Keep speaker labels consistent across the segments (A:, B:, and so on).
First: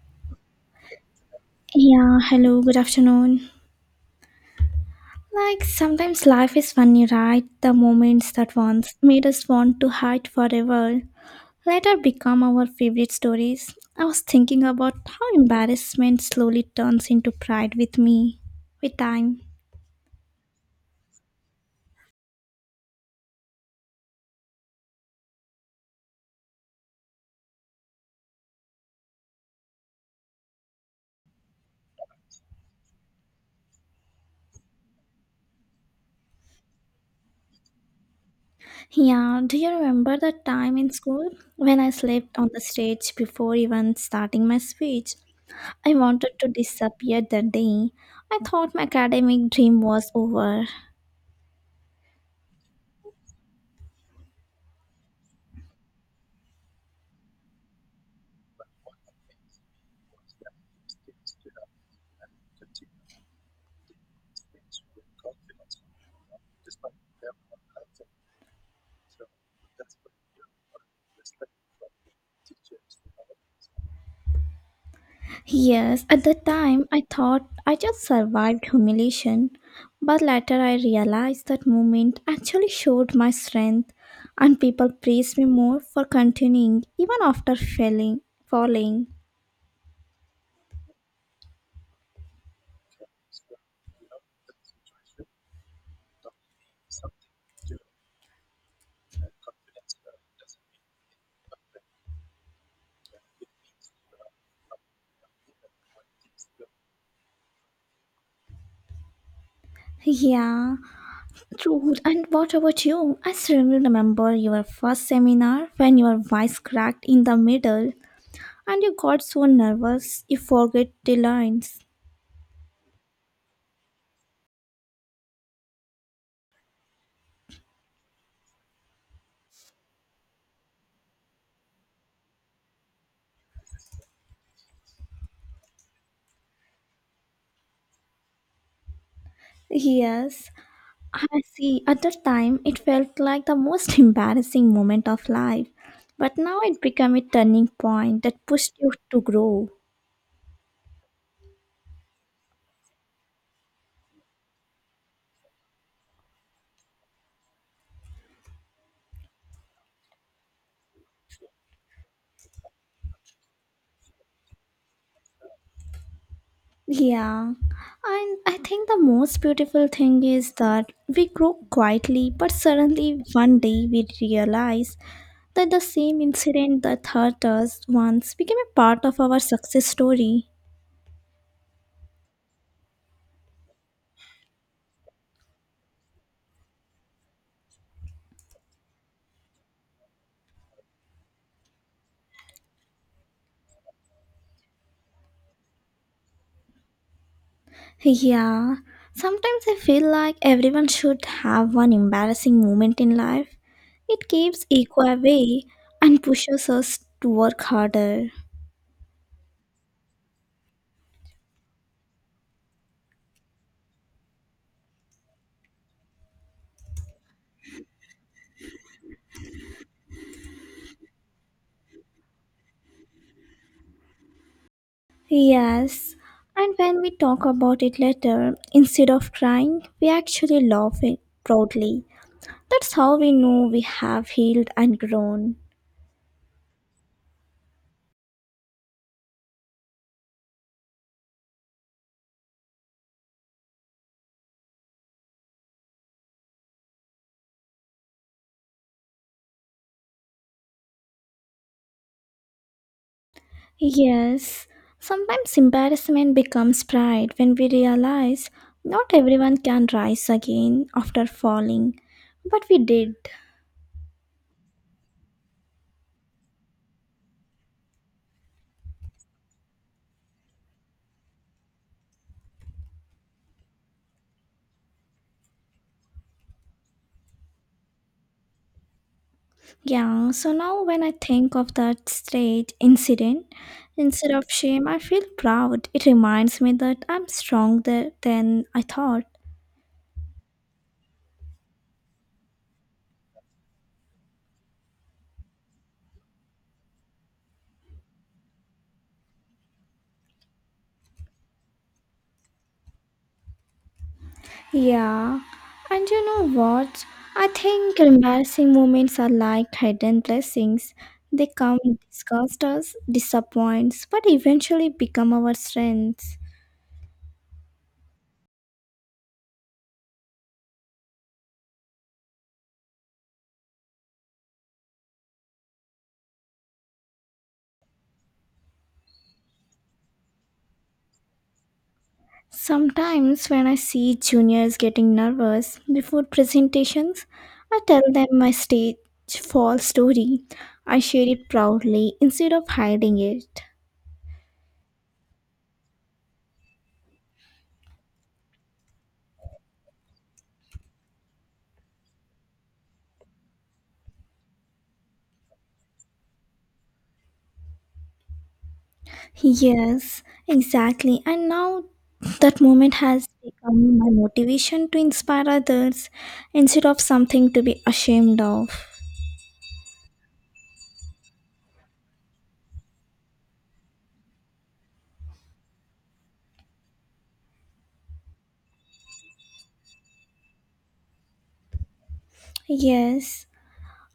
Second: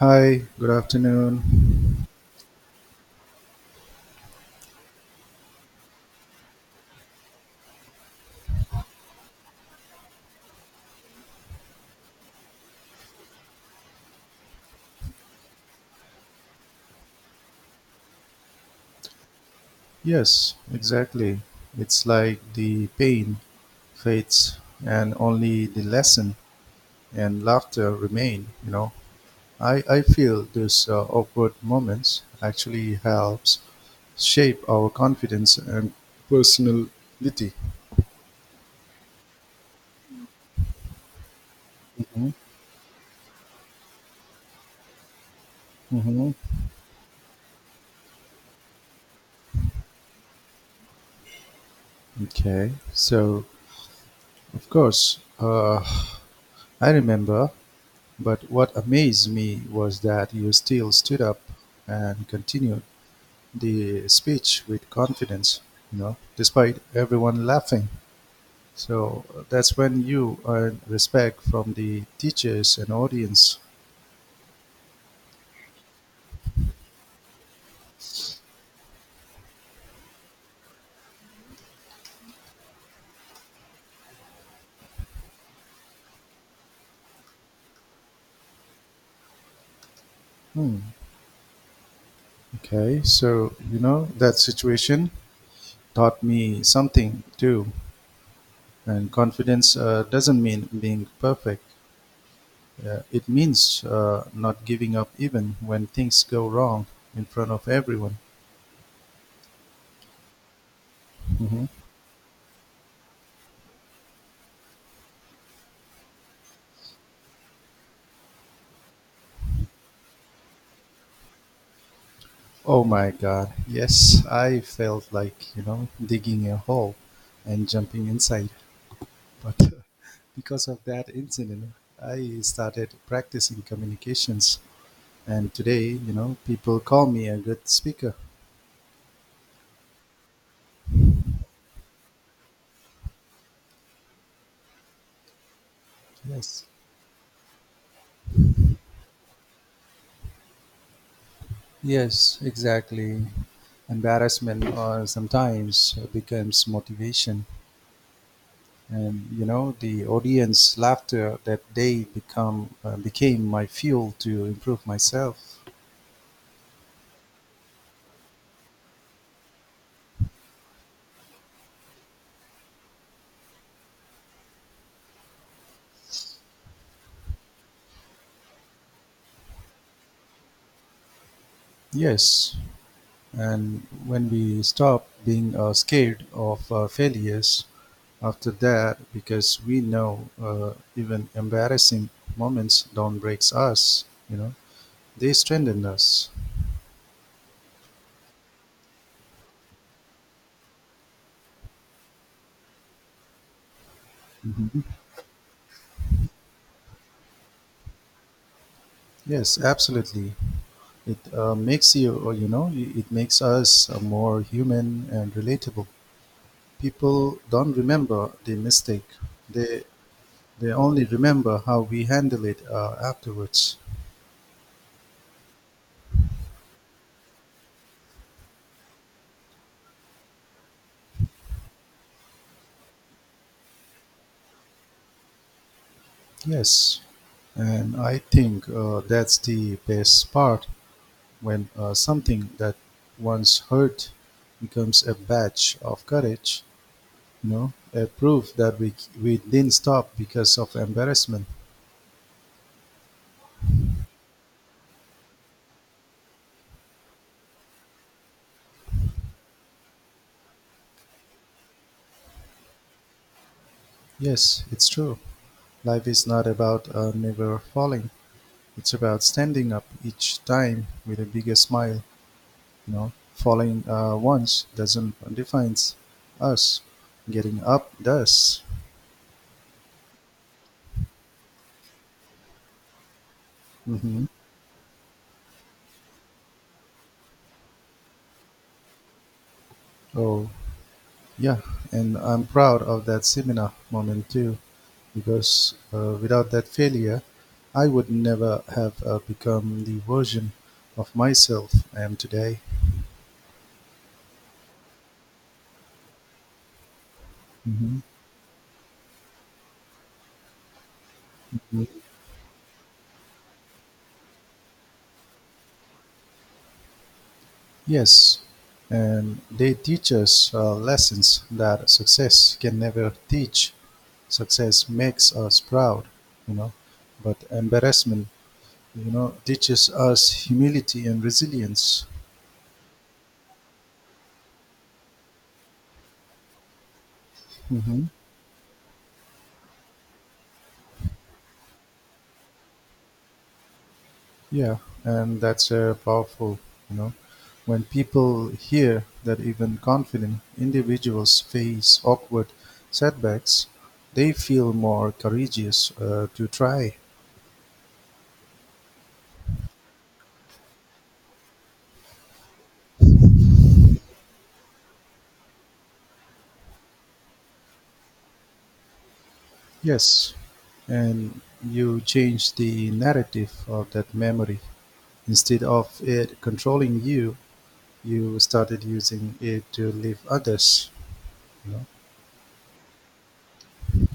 A: Hi, good afternoon.
B: Yeah, hello, good afternoon. Like sometimes life is funny, right? The moments that once made us want to hide forever later become our favorite stories. I was thinking about how embarrassment slowly turns into pride with time.
A: Yes, exactly. It's like the pain fades and only the lesson and laughter remain. I feel these awkward moments actually helps shape our confidence and personality.
B: Yeah, do you remember the time in school when I
A: Mhm,
B: slept on the stage before even starting my speech? I wanted
A: mhm.
B: to disappear that day. I thought my academic dream was over.
A: Okay, so of course, I remember, but what amazed me was that you still stood up and continued the speech with confidence, despite everyone laughing. So that's when you earn respect from the teachers and audience.
B: Yes, at the time I thought I just survived humiliation, but later I realized that moment actually showed my strength and people praised me more for continuing even after falling.
A: Hmm. Okay, so you know that situation taught me something too. And confidence doesn't mean being perfect. It means not giving up even when things go wrong in front of everyone.
B: Yeah,
A: Mhm.
B: true. And what about you? I still remember your first seminar when your voice cracked in the middle and you got so nervous you forget the lines.
A: Oh my god, yes, I felt like digging a hole and jumping inside. But because of that incident, I started practicing communications. And today, people call me a good speaker.
B: Yes, I see. At that time, it felt like the most embarrassing moment of life. But now
A: Yes,
B: it became a turning point that pushed you to grow.
A: yes, exactly. Embarrassment or sometimes becomes motivation. And you know the audience laughter that day become became my fuel to improve myself.
B: Yeah. And I think the most beautiful thing is that we grow quietly, but suddenly one day we realize that the same incident that hurt us once became a part of our success story.
A: Yes, and when we stop being scared of failures after that because we know even embarrassing moments don't break us. They strengthen us.
B: Yeah, sometimes I feel like everyone should have one embarrassing moment in life. It keeps
A: Mhm.
B: ego away and pushes us to work harder.
A: Yes, absolutely. It makes you or, you know I- it makes us more human and relatable. People don't remember the mistake. They they only remember how we handle it afterwards.
B: Yes, and when we talk about it later, instead of crying, we actually laugh it proudly. That's how we know we have healed and grown.
A: Yes, and I think that's the best part when something that once hurt becomes a badge of courage, a proof that we didn't stop because of embarrassment.
B: Yes, sometimes embarrassment becomes pride when we realize not everyone can rise again after falling, but we did.
A: Yes, it's true. Life is not about never falling, it's about standing up each time with a bigger smile. Falling once doesn't define us, getting up does.
B: Yeah, so now when I think of that stage incident,
A: Hmm.
B: instead of shame, I feel proud. It reminds me that I'm stronger than I thought.
A: Oh, yeah, and I'm proud of that seminar moment too, because without that failure, I would never have become the version of myself I am today.
B: Yeah, and you know what? I think
A: Mhm.
B: embarrassing moments are like hidden blessings. They come,
A: Mm,
B: disgust us, disappoints, but eventually become our strengths.
A: yes, and they teach us lessons that success can never teach. Success makes us proud, you know, but embarrassment, teaches us humility and resilience.
B: Sometimes when I see juniors getting nervous before presentations, I tell
A: Mhm.
B: them my stage fall story. I share it proudly instead of hiding it.
A: Yeah, and that's powerful. You know, when people hear that even confident individuals face awkward setbacks, they feel more courageous to try.
B: Yes, exactly. And now that moment has become my motivation to inspire others instead of something to be ashamed of.
A: Yes, and you change the narrative of that memory. Instead of it controlling you, you started using it to lift others. You know?
B: Yes.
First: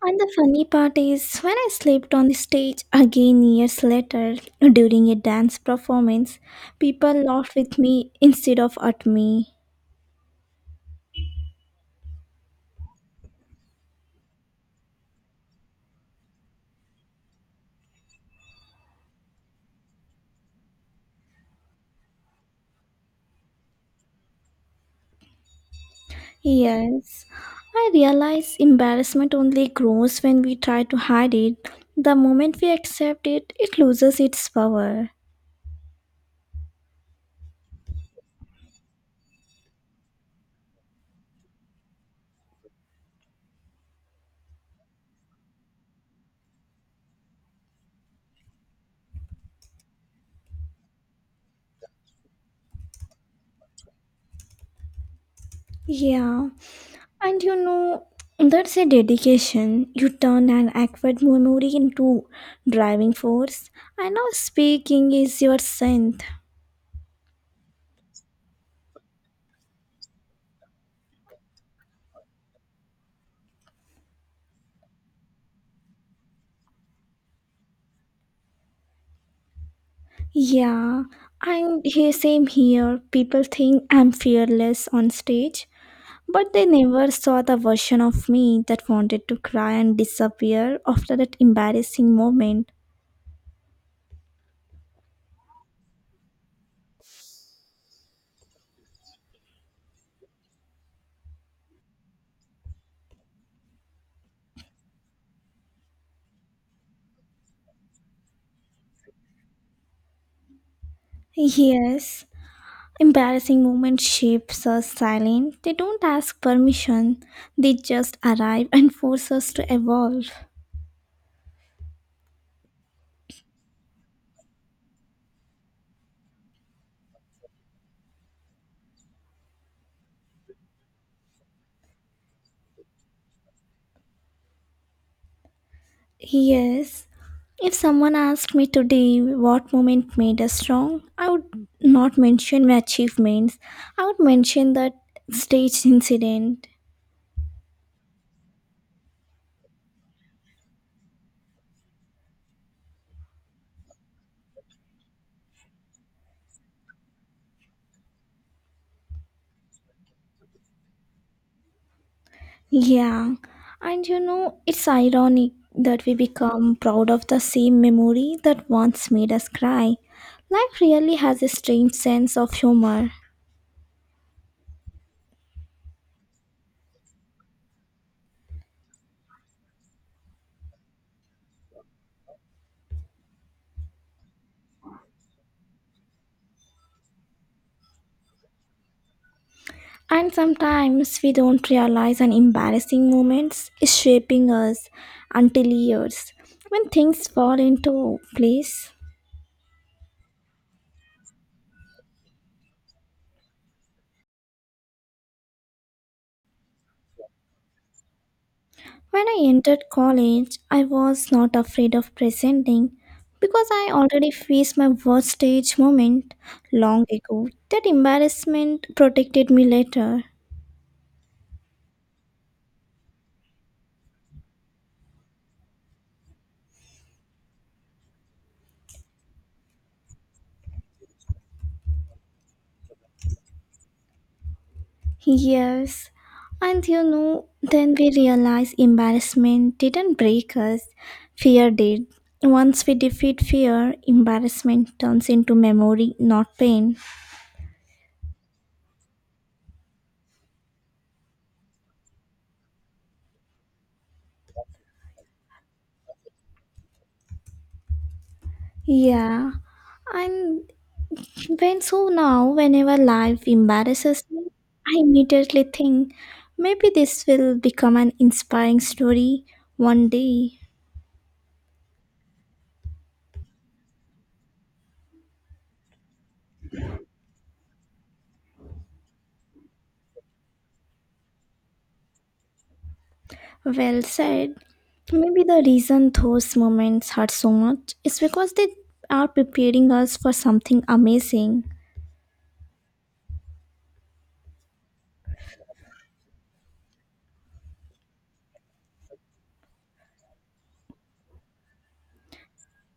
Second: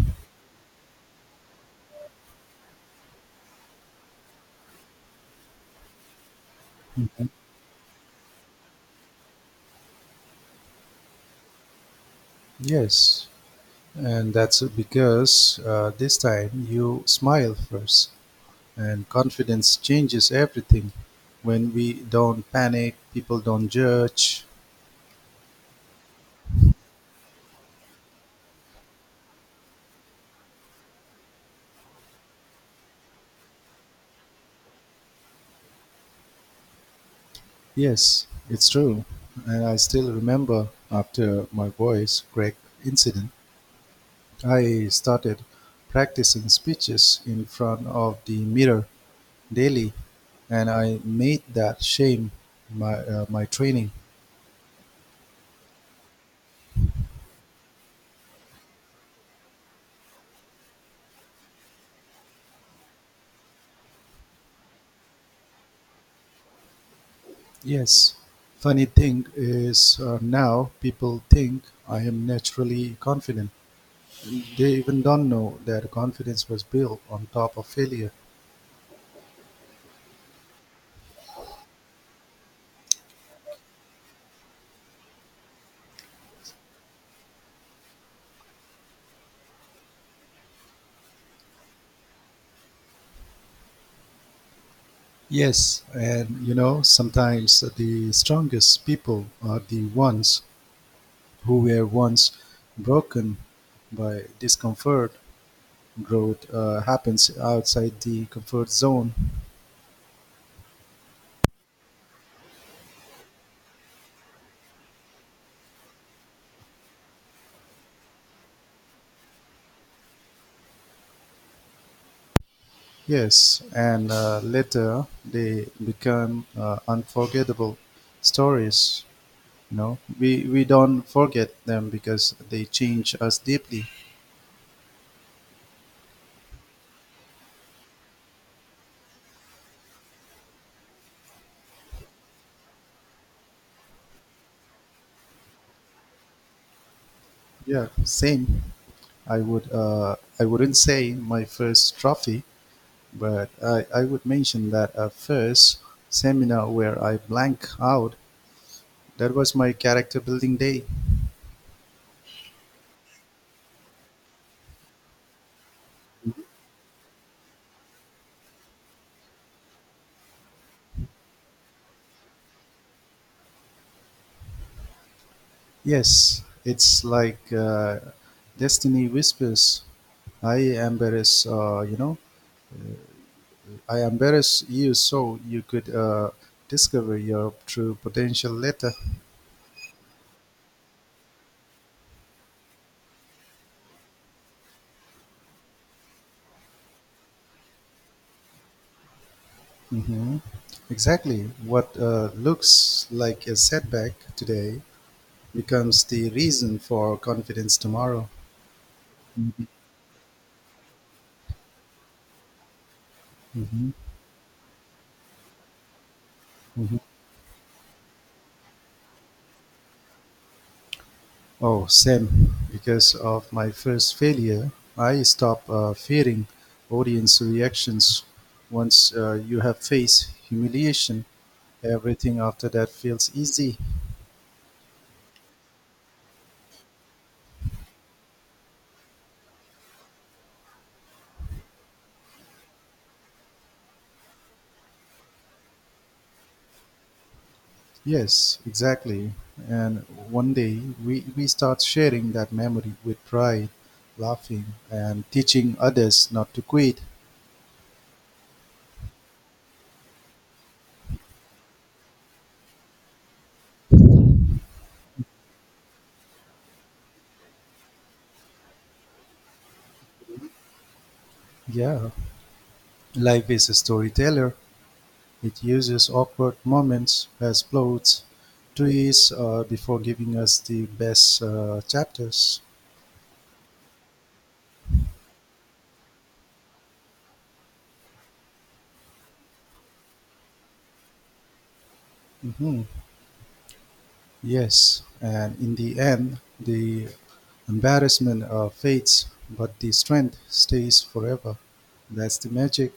B: And the funny part is, when I slept on the stage again years later during a dance performance, people laughed with me instead of at me.
A: Yes, and that's because this time you smile first. And confidence changes everything. When we don't panic, people don't judge.
B: Yes. I realize embarrassment only grows when we try to hide it. The moment we accept it, it loses its power.
A: Yes, it's true. And I still remember after my voice crack incident, I started practicing speeches in front of the mirror daily, and I made that shame my training.
B: Yeah, and you know, that's a dedication. You turn an awkward memory into driving force, and now speaking is your strength.
A: Yes, funny thing is now people think I am naturally confident. They even don't know that confidence was built on top of failure.
B: Yeah, and here, same here. People think I'm fearless on stage, but they never saw the version of me that wanted to cry and disappear after that embarrassing moment.
A: Yes, and sometimes the strongest people are the ones who were once broken by discomfort. Growth happens outside the comfort zone.
B: Yes, embarrassing moments shapes us silent. They don't ask permission. They just arrive and force us to evolve.
A: Yes, and later they become unforgettable stories. You know, we don't forget them because they change us deeply.
B: Yes. If someone asked me today what moment made us strong, I would not mention my achievements. I would mention that stage incident.
A: Yeah, same. I wouldn't say my first trophy, but I would mention that a first seminar where I blank out. That was my character building day.
B: Yeah. And you know, it's ironic that we become proud of the same memory that once made us cry. Life really has a strange sense of humor.
A: Yes, it's like destiny whispers. I embarrass uh, you know I embarrass you so you could discover your true potential later.
B: And sometimes we don't realize an embarrassing moments is shaping us until years when things fall into place.
A: Hmm. Exactly. What looks like a setback today becomes the reason for confidence tomorrow.
B: When I entered college, I was not afraid of presenting because I
A: Hmm.
B: already faced my worst stage moment
A: Hmm.
B: long ago. That embarrassment protected me later.
A: Oh, same. Because of my first failure, I stop fearing audience reactions. Once you have faced humiliation, everything after that feels easy.
B: Yes, and you know, then we realize embarrassment didn't break us, fear did. Once we defeat fear, embarrassment turns into memory, not pain.
A: Yes, exactly. And one day we start sharing that memory with pride, laughing, and teaching others not to quit.
B: Yeah, and when so now, whenever life embarrasses me, I immediately think maybe this will become an inspiring story one day.
A: Yeah, life is a storyteller. It uses awkward moments as plots twists before giving us the best chapters.
B: Well said. Maybe the reason those moments hurt so much is because they are preparing us for something amazing.
A: Hmm. Yes, and in the end, the embarrassment fades, but the strength stays forever. That's the magic.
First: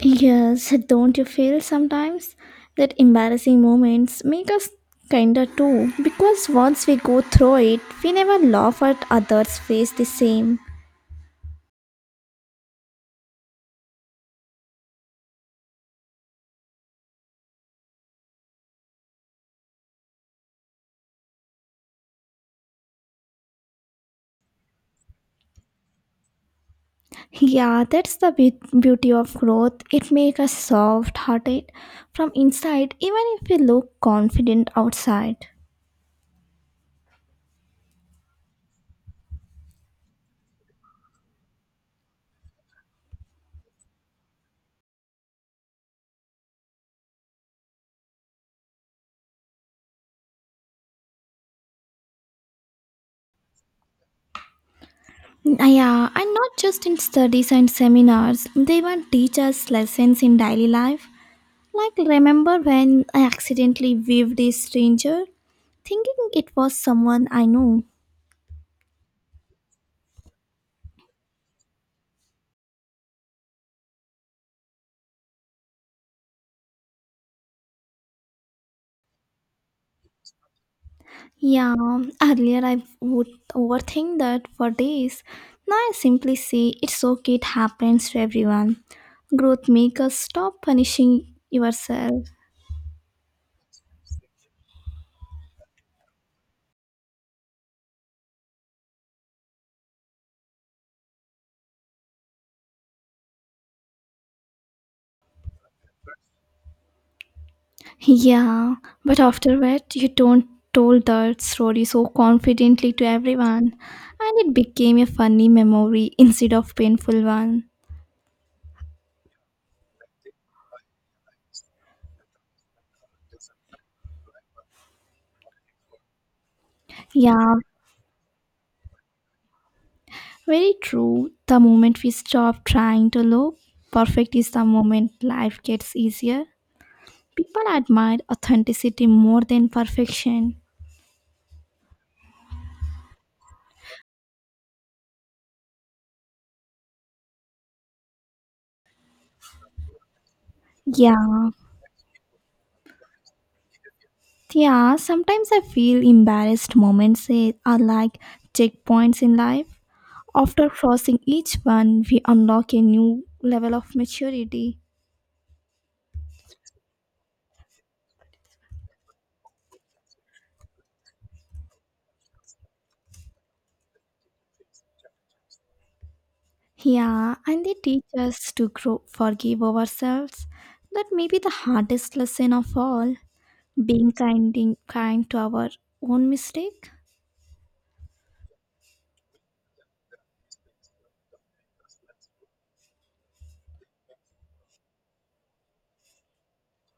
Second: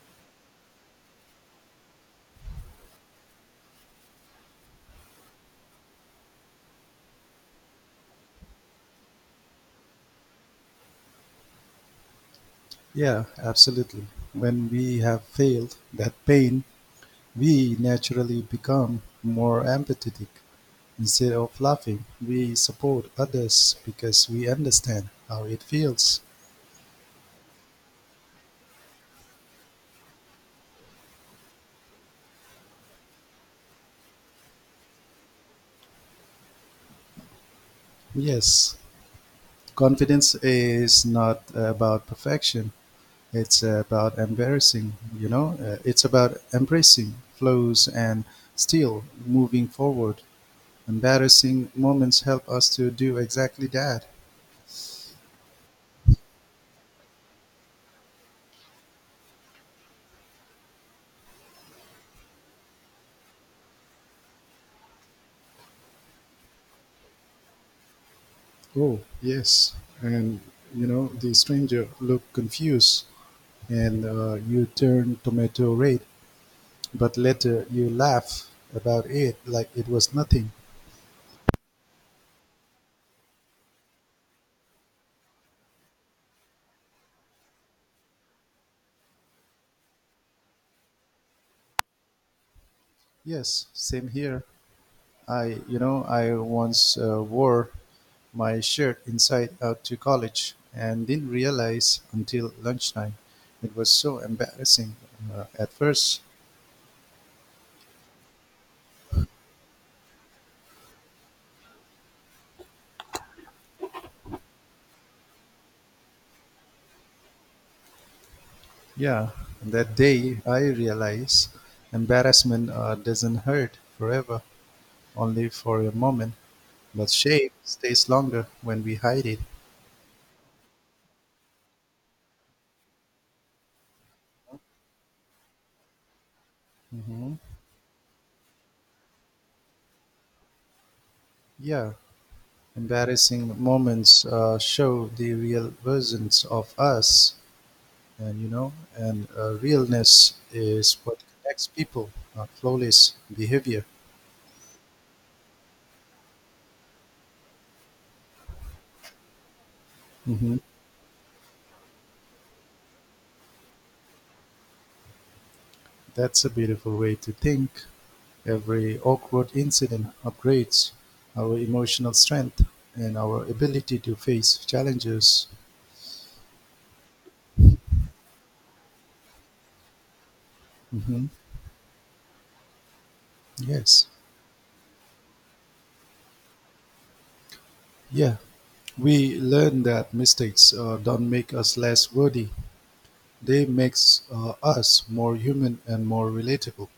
B: Yes, don't you feel sometimes that embarrassing moments make us kinder too? Because once we go through it, we never laugh at others face the same.
A: Yeah, absolutely. When we have failed that pain, we naturally become more empathetic. Instead of laughing, we support others because we understand how it feels.
B: Yeah, that's the beauty of growth. It makes us soft hearted from inside, even if we look confident outside.
A: Yes, confidence is not about perfection. It's about embarrassing, you know? It's about embracing flows and still moving forward. Embarrassing moments help us to do exactly that.
B: Yeah, and not just in studies and seminars, they even teach us lessons in daily life. Like, remember when I accidentally waved this stranger, thinking it was someone I know?
A: Oh, yes. And, the stranger looked confused and you turn tomato red, but later you laugh about it like it was nothing.
B: Yeah, earlier I would overthink that for days. Now I simply say it's okay, it happens to everyone. Growth makes us stop punishing yourself.
A: Yes, same here. I once wore my shirt inside out to college and didn't realize until lunchtime. It was so embarrassing at first.
B: Yeah, but after that, you don't told that story so confidently to everyone, and it became a funny memory instead of painful one.
A: Yeah, that day I realized embarrassment doesn't hurt forever, only for a moment, but shame
B: Yeah,
A: stays longer when we hide it.
B: very true. The moment we stop trying to look perfect is the moment life gets easier.
A: Hmm.
B: People admire authenticity more than perfection.
A: Yeah, embarrassing moments show the real versions of us. And realness is what
B: Yeah,
A: connects people, not flawless behavior.
B: yeah. Sometimes I feel embarrassed moments are like checkpoints in life.
A: Hmm.
B: After crossing each one, we unlock a new level of maturity.
A: That's a beautiful way to think. Every awkward incident upgrades our emotional strength and our ability to face challenges.
B: Yeah, and they teach us to grow, forgive ourselves. That may
A: Hmm.
B: be the hardest lesson of all
A: Yes,
B: being kind, kind to our own mistake.
A: yeah. We learn that mistakes don't make us less worthy. They makes us more human and more relatable.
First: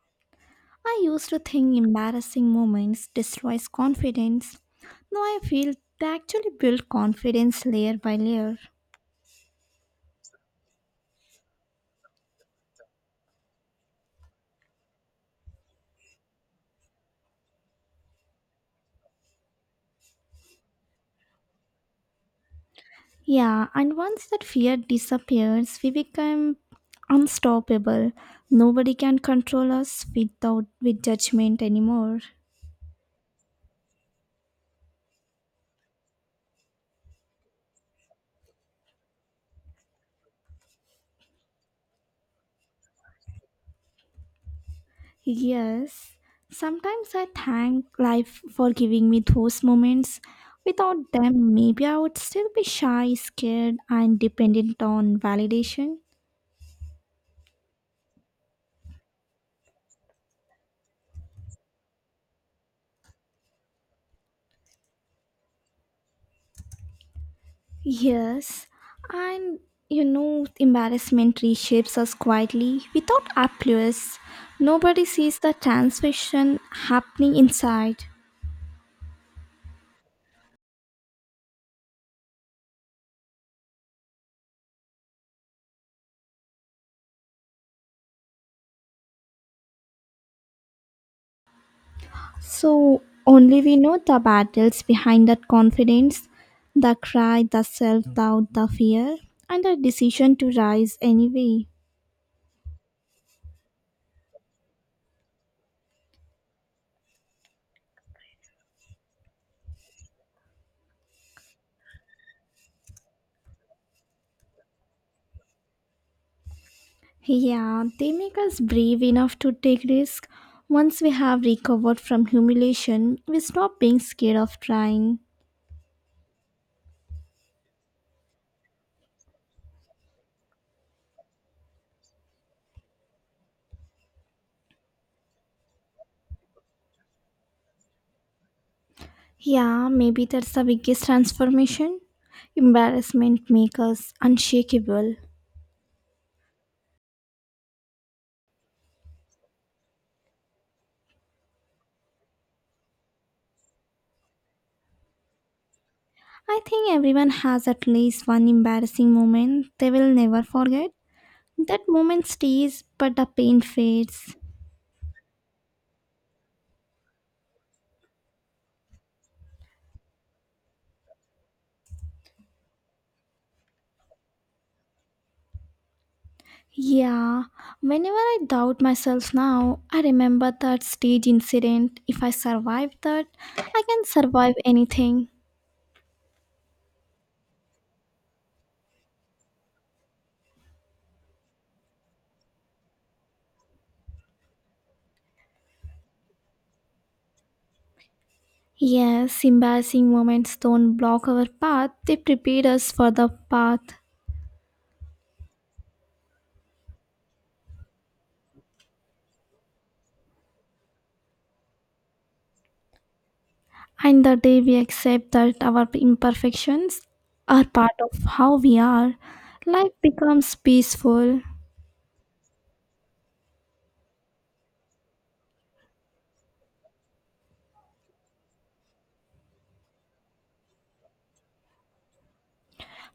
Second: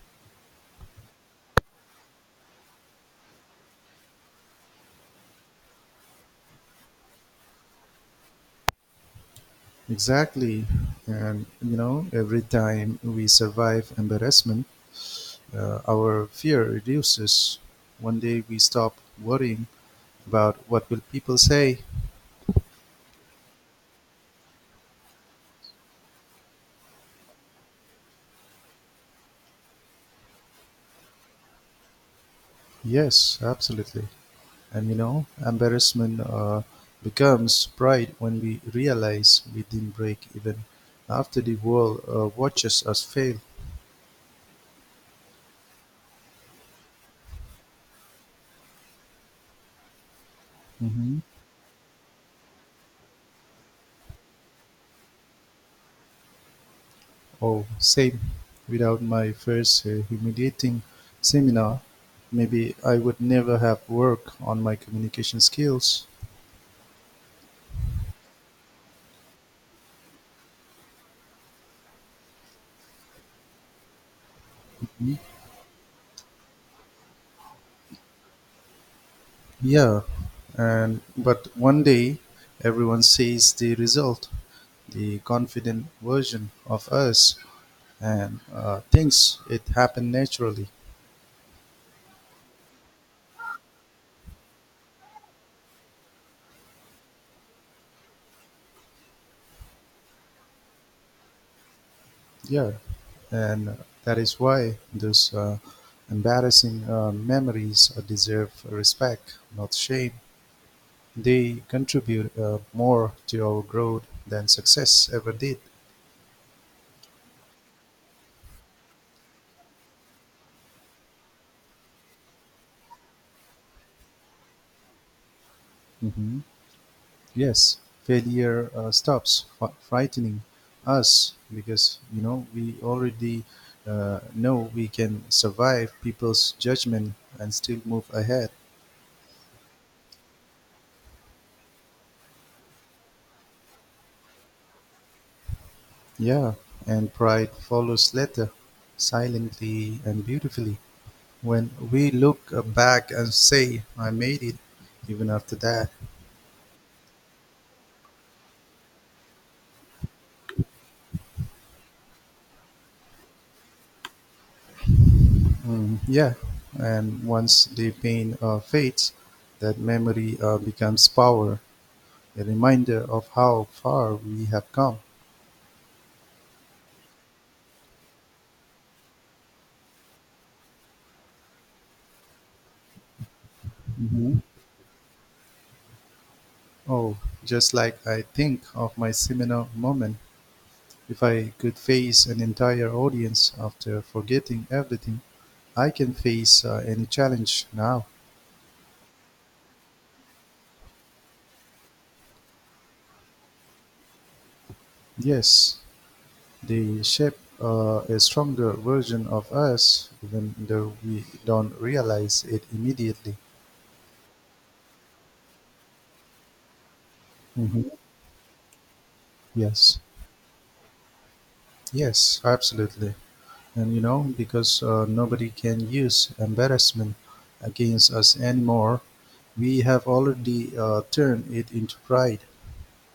B: I used to think embarrassing moments destroys confidence. Now I feel they actually build confidence layer by layer.
A: Exactly. And every time we survive embarrassment, our fear reduces. One day we stop worrying about what will people say.
B: Yeah, and once that fear disappears, we become unstoppable. Nobody can control us without with judgment anymore.
A: Yes, absolutely. And embarrassment becomes pride when we realize we didn't break even after the world watches us fail.
B: Yes, sometimes I thank life for giving me those moments. Without
A: Mhm.
B: them, maybe I would still be shy, scared, and dependent on validation.
A: Oh, same. Without my first humiliating seminar, maybe I would never have worked on my communication skills.
B: Yes, and you know, embarrassment reshapes us quietly without applause. Nobody sees the transmission happening inside.
A: Yeah, and but one day everyone sees the result, the confident version of us, and thinks it happened naturally.
B: So, only we know the battles behind that confidence, the cry, the self doubt, the fear, and the decision to rise anyway.
A: Yeah, and that is why those embarrassing memories deserve respect, not shame. They contribute more to our growth than success ever did.
B: Yeah, they make us brave enough to take risk. Once we have recovered from humiliation, we stop being scared of trying.
A: Hmm. Yes, failure stops frightening us because you know we already know we can survive people's judgment and still move ahead.
B: Yeah, maybe that's the biggest transformation. Embarrassment makes us unshakable.
A: Yeah, and pride follows later, silently and beautifully. When we look back and say, "I made it," even after that.
B: I think everyone has at least one embarrassing moment they will never forget. That moment stays, but the pain fades.
A: Mm, yeah, and once the pain fades, that memory becomes power, a reminder of how far we have come.
B: Yeah, whenever I doubt myself now, I remember that stage incident. If I survive that, I can
A: Hmm.
B: survive anything.
A: Oh, just like I think of my seminar moment. If I could face an entire audience after forgetting everything, I can face any challenge now.
B: Yes, embarrassing moments don't block our path, they prepare us for the path.
A: Yes, they shape a stronger version of us, even though we don't realize it immediately.
B: And the day we accept that our imperfections are part
A: Mhm.
B: of how we are, life
A: Yes.
B: becomes peaceful.
A: Yes, absolutely. And you know, because nobody can use embarrassment against us anymore, we have already turned it into pride.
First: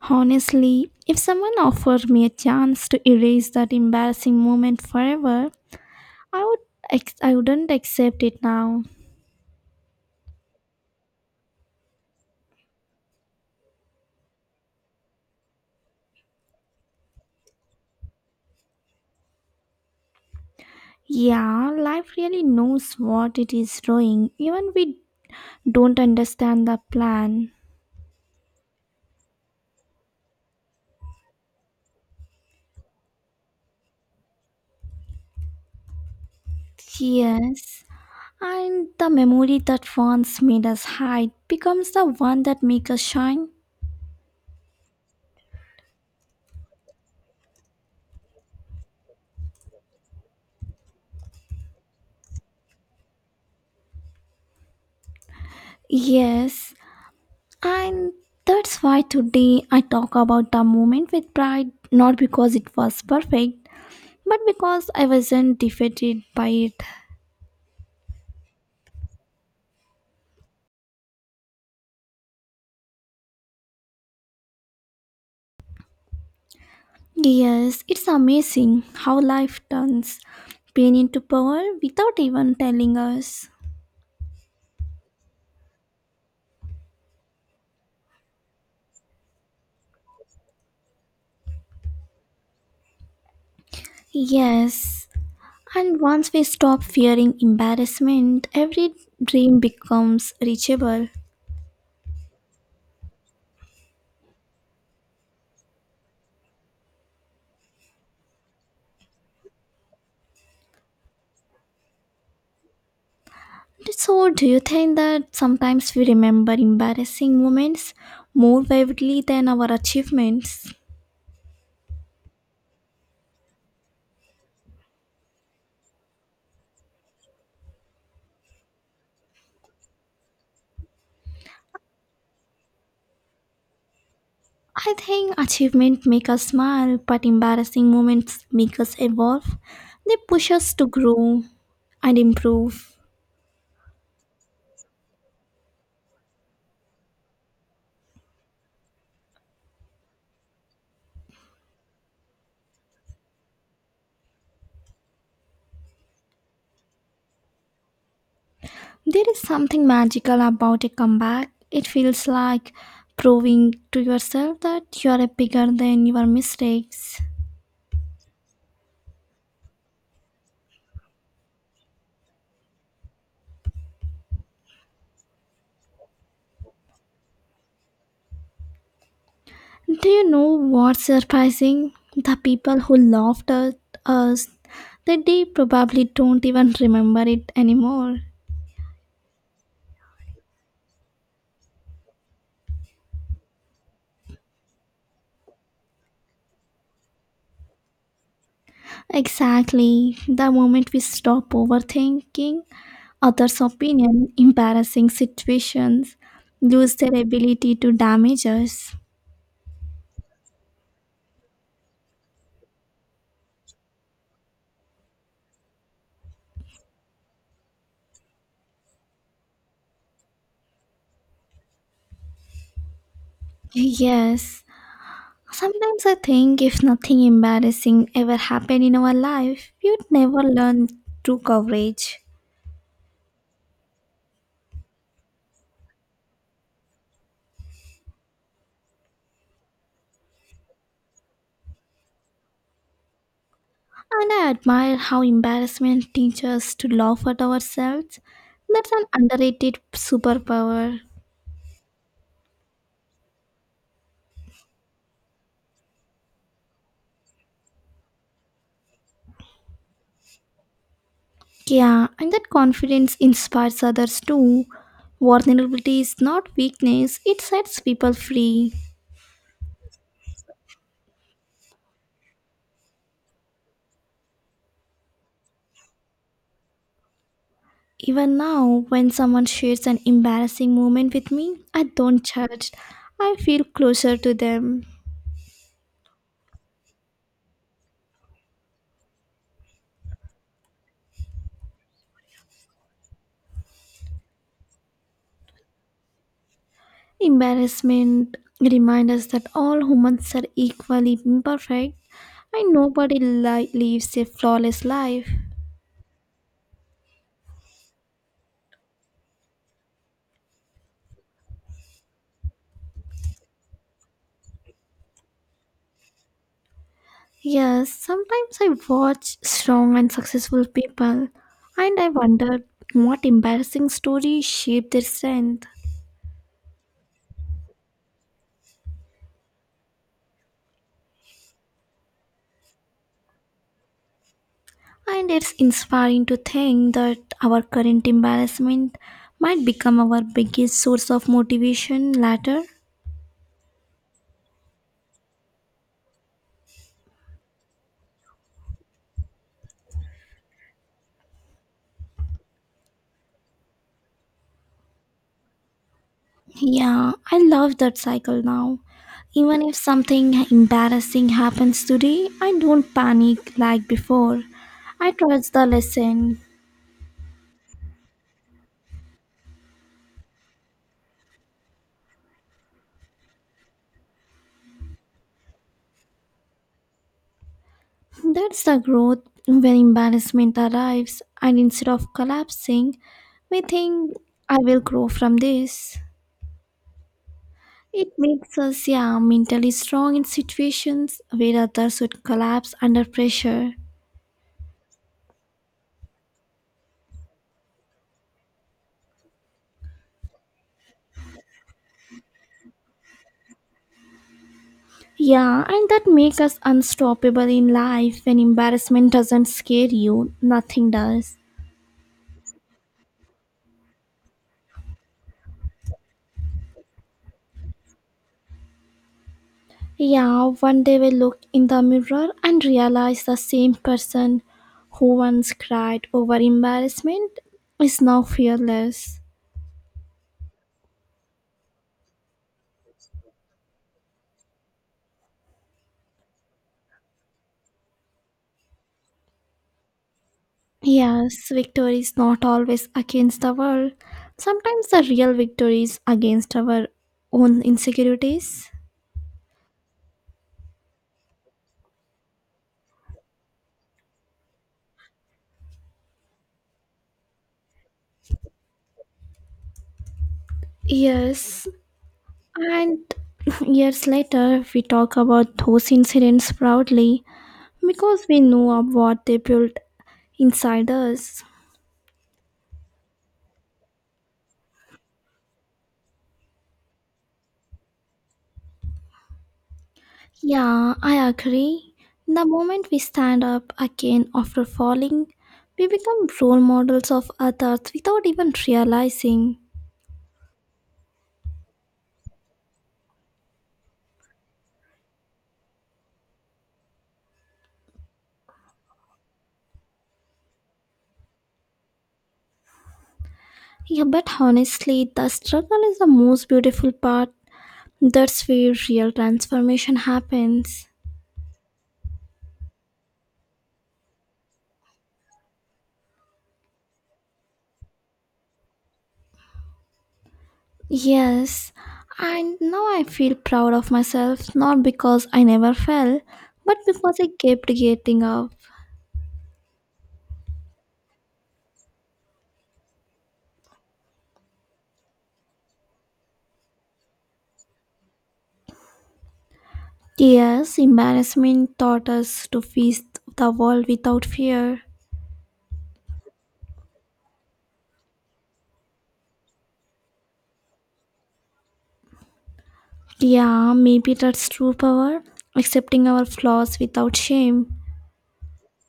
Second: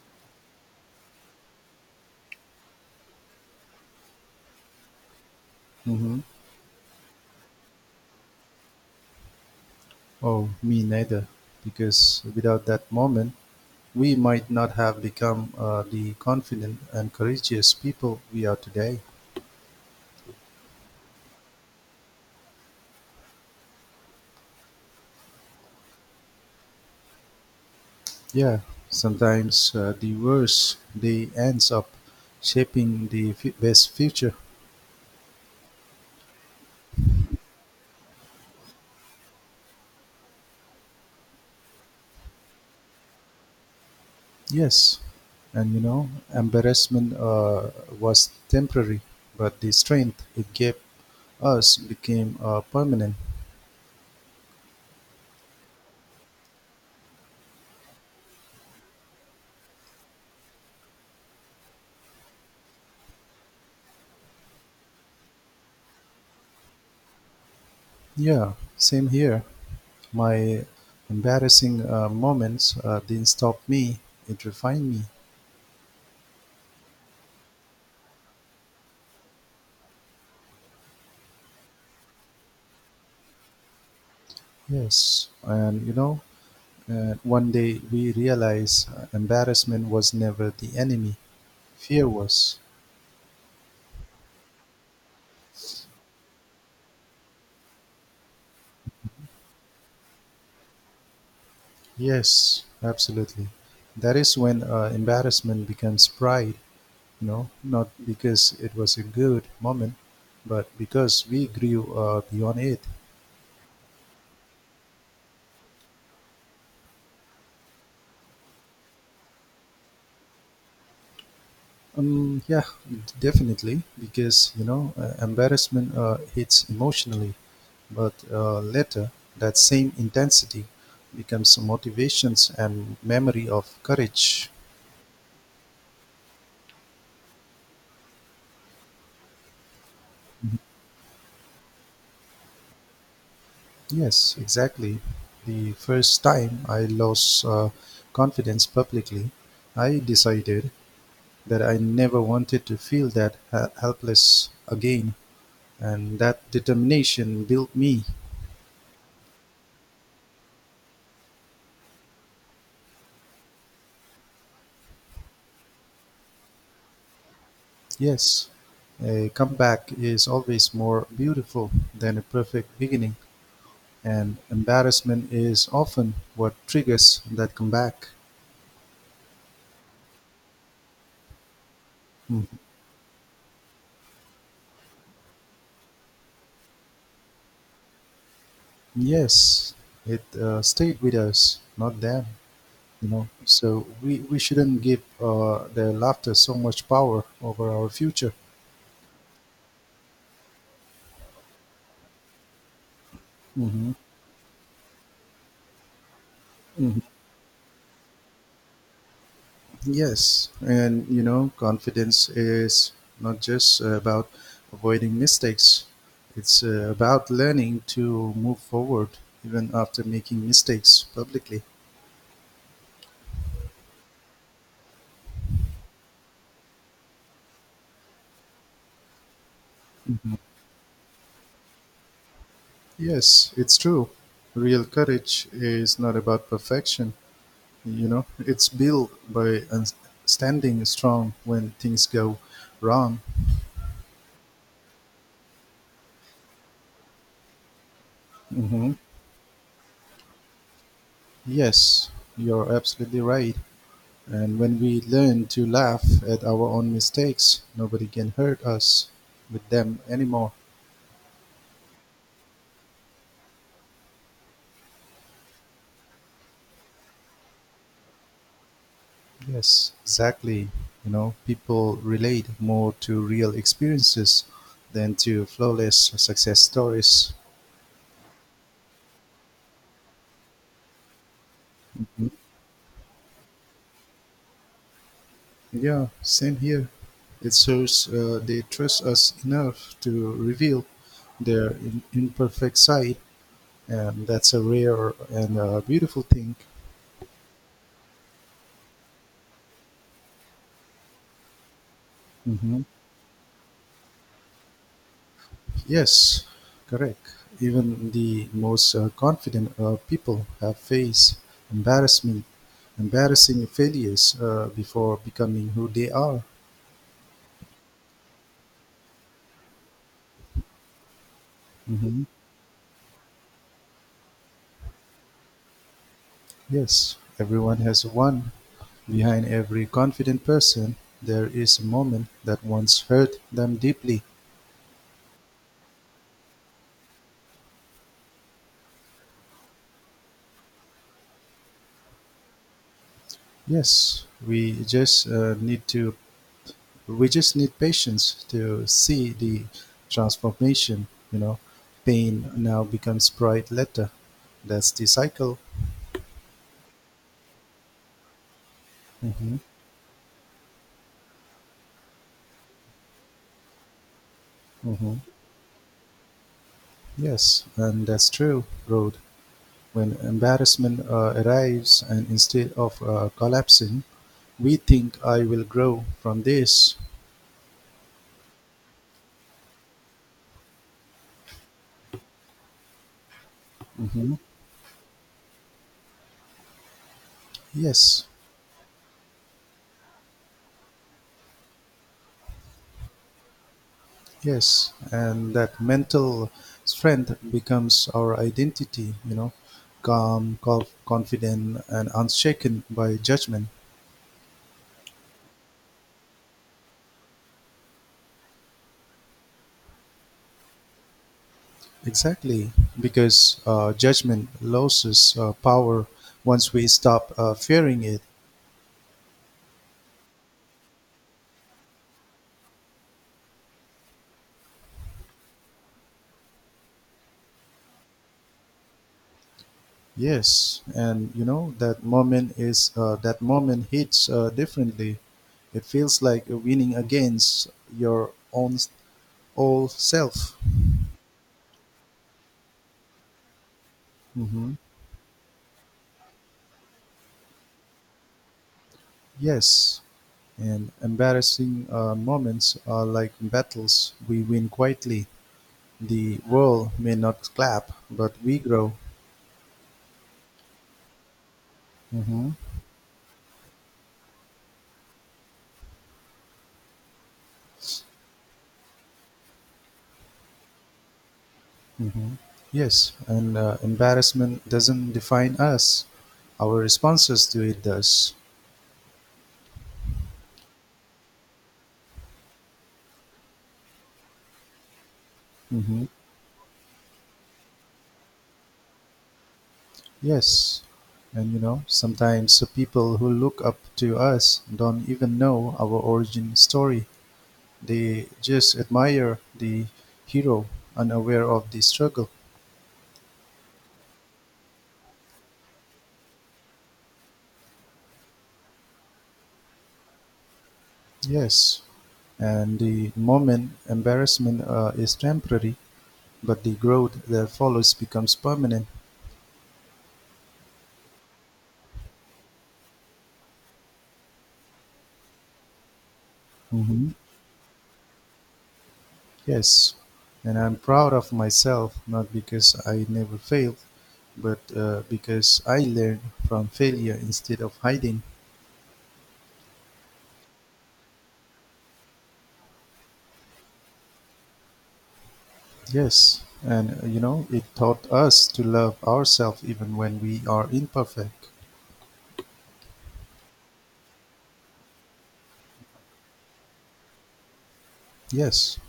B: Honestly, if someone offered me a chance to erase that embarrassing moment forever,
A: Hmm.
B: I would I wouldn't accept it now.
A: Oh, me neither. Because without that moment, we might not have become the confident and courageous people we are today.
B: Yeah, life really knows what it is doing, even we don't understand the plan.
A: Yeah, sometimes the worst day ends up shaping the best future.
B: Yes. And the memory that once made us hide becomes the one that makes us shine.
A: Yes, and embarrassment was temporary, but the strength it gave us became permanent.
B: Yes, and that's why today I talk about the moment with pride, not because it was perfect, but because I wasn't defeated by it.
A: Yeah, same here. My embarrassing moments didn't stop me; it refined me.
B: Yes, it's amazing how life turns pain into power without even telling us.
A: Yes, and one day we realized embarrassment was never the enemy; fear was.
B: Yes, and once we stop fearing embarrassment, every dream becomes reachable.
A: Yes, absolutely. That is when embarrassment becomes pride. No, not because it was a good moment, but because we grew beyond it.
B: So, do you think that sometimes we remember embarrassing moments more vividly than our achievements?
A: Yeah, definitely. Because embarrassment hits emotionally, but later that same intensity becomes motivations and memory of courage.
B: I think achievements make us smile, but embarrassing moments make us evolve. They push us to grow and improve.
A: Yes, exactly. The first time I lost confidence publicly, I decided that I never wanted to feel that helpless again. And that determination built me.
B: There is something magical about a comeback. It feels like proving to yourself that you are bigger than your mistakes.
A: Yes, a comeback is always more beautiful than a perfect beginning, and embarrassment is often what triggers that comeback.
B: Do you know what's surprising? The
A: Mm,
B: people who laughed at us that they probably don't even remember it anymore.
A: yes, it stayed with us, not them. So we shouldn't give their laughter so much power over our future.
B: Exactly. The moment we stop overthinking others'
A: Hmm.
B: opinion, embarrassing situations lose their ability to damage us.
A: Yes, and confidence is not just about avoiding mistakes. It's about learning to move forward even after making mistakes publicly.
B: Yes. Sometimes I think if nothing embarrassing ever happened in our life, we would
A: Mhm.
B: never learn true courage.
A: Yes, it's true. Real courage is not about perfection, it's built by standing strong when things go wrong.
B: And I admire how embarrassment teaches us to laugh at ourselves. That's
A: Hmm.
B: an underrated superpower.
A: Yes, you're absolutely right. And when we learn to laugh at our own mistakes, nobody can hurt us with them anymore.
B: Yeah, and that confidence inspires others too. Vulnerability is not weakness, it sets people free.
A: Yes, exactly. You know, people relate more to real experiences than to flawless success stories.
B: Even now, when someone shares an embarrassing moment with me, I don't
A: Mm,
B: judge. I feel closer to them.
A: yeah, same here. It shows they trust us enough to reveal their imperfect side, and that's a rare and beautiful thing.
B: Embarrassment reminds us that all humans are equally imperfect and
A: Mhm.
B: nobody lives a flawless life.
A: Yes, correct. Even the most confident people have faced embarrassment, embarrassing failures before becoming who they are.
B: Yes, sometimes I watch strong and successful people and I
A: Mhm.
B: wonder what embarrassing stories shape their strength.
A: Yes, everyone has one. Behind every confident person, there is a moment that once hurt them deeply.
B: And it's inspiring to think that our current embarrassment might become our biggest source of motivation later.
A: Yes, we just need patience to see the transformation. Pain now becomes pride later. That's the cycle.
B: Yeah, I love that cycle now.
A: Hmm.
B: Even if something embarrassing happens today, I don't panic like before. I
A: Hmm.
B: trust the lesson.
A: Yes, and that's true road. When embarrassment arrives and instead of collapsing we think, I will grow from this.
B: That's the growth when embarrassment arrives, and instead of collapsing, we think,
A: Hmm.
B: I will grow from this. It
A: Yes.
B: makes us, yeah, mentally strong in situations where others would collapse under pressure.
A: Yes, and that mental strength becomes our identity, calm, confident, and unshaken by judgment.
B: Yeah, and that makes us unstoppable in life when embarrassment doesn't scare you, nothing does.
A: Exactly, because judgment loses power once we stop fearing it.
B: Yeah, one day we look in the mirror and realize the same person who once cried over embarrassment is now fearless.
A: Yes, and you know that moment hits differently. It feels like winning against your own old self.
B: Yes, victory is not always against the world.
A: Hmm.
B: Sometimes the real victory is against our own insecurities.
A: Yes. And embarrassing moments are like battles we win quietly. The world may not clap, but we grow.
B: Yes,
A: Hmm.
B: and years later, we talk about those incidents proudly because we know of what they built inside us.
A: Hmm. Yes, and embarrassment doesn't define us. Our responses to it does.
B: Yeah, I agree. The moment we stand up again after falling, we
A: Hmm.
B: become role models of others without even realizing.
A: Yes, and sometimes the people who look up to us don't even know our origin story. They just admire the hero, unaware of the struggle.
B: Yeah, but honestly, the struggle is the most beautiful part. That's where real transformation happens.
A: Yes, and the moment embarrassment is temporary, but the growth that follows becomes permanent.
B: Yes, and now I feel proud of myself not because I never fell, but
A: Hmm.
B: because I kept getting up.
A: Yes, and I'm proud of myself not because I never failed, but because I learned from failure instead of hiding.
B: Yes, embarrassment taught us to face the world without fear.
A: Yes, and you know it taught us to love ourselves even when we are imperfect.
B: Yeah, maybe that's true power, accepting our flaws without shame.
A: Yes,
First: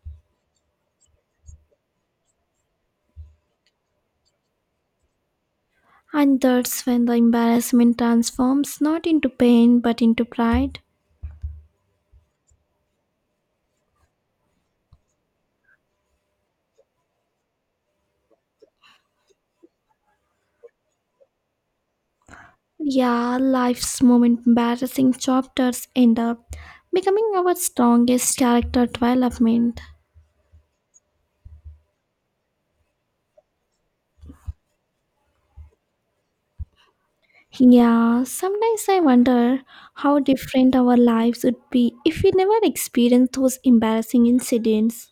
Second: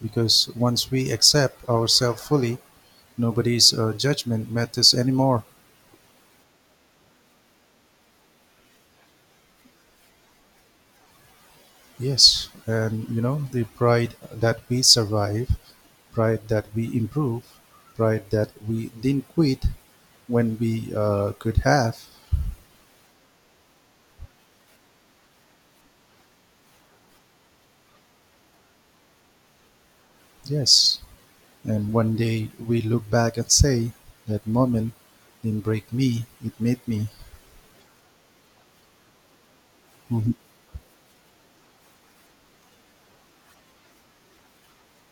A: because once we accept ourselves fully, nobody's judgment matters anymore.
B: And that's when the embarrassment transforms not into pain but into pride.
A: Yes, and the pride that we survive, pride that we improve, pride that we didn't quit when we could have.
B: Yeah, life's most embarrassing chapters end up becoming our strongest character development.
A: Yes, and one day we look back and say, that moment didn't break me, it made me.
B: Yeah, sometimes I wonder how
A: Mhm.
B: different our lives would be if we never experienced those embarrassing incidents.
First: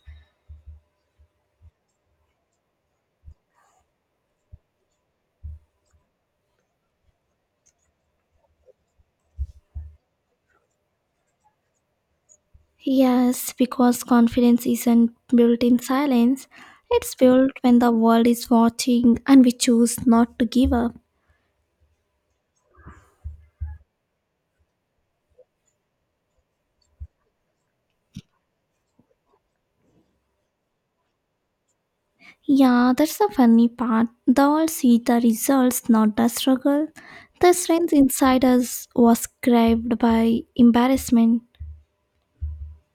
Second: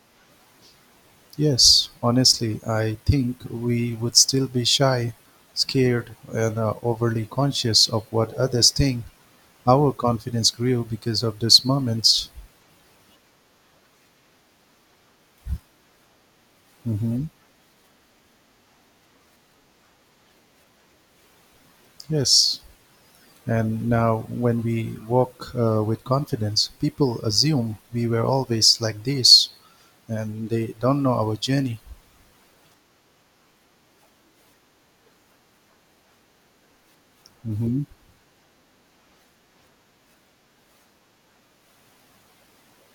A: Yes, honestly, I think we would still be shy, scared, and overly conscious of what others think. Our confidence grew because of these moments.
B: Yes, because confidence isn't built in silence, it's
A: Hmm.
B: built when the world is watching and we choose not to give up.
A: Yes, and now when we walk with confidence, people assume we were always like this and they don't know our journey.
B: Yeah, that's the funny part. They all see the results, not the struggle. The
A: Hmm.
B: strength inside us was craved by embarrassment.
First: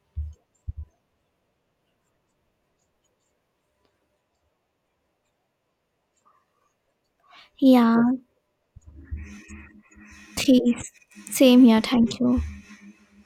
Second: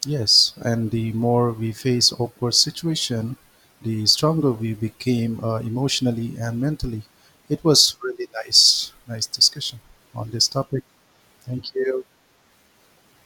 A: Yes, and the more we face awkward situation, the stronger we became emotionally and mentally. It was
B: Yeah,
A: really nice, nice discussion on this topic.
B: please. Same
A: Thank
B: here,
A: you.
B: thank you.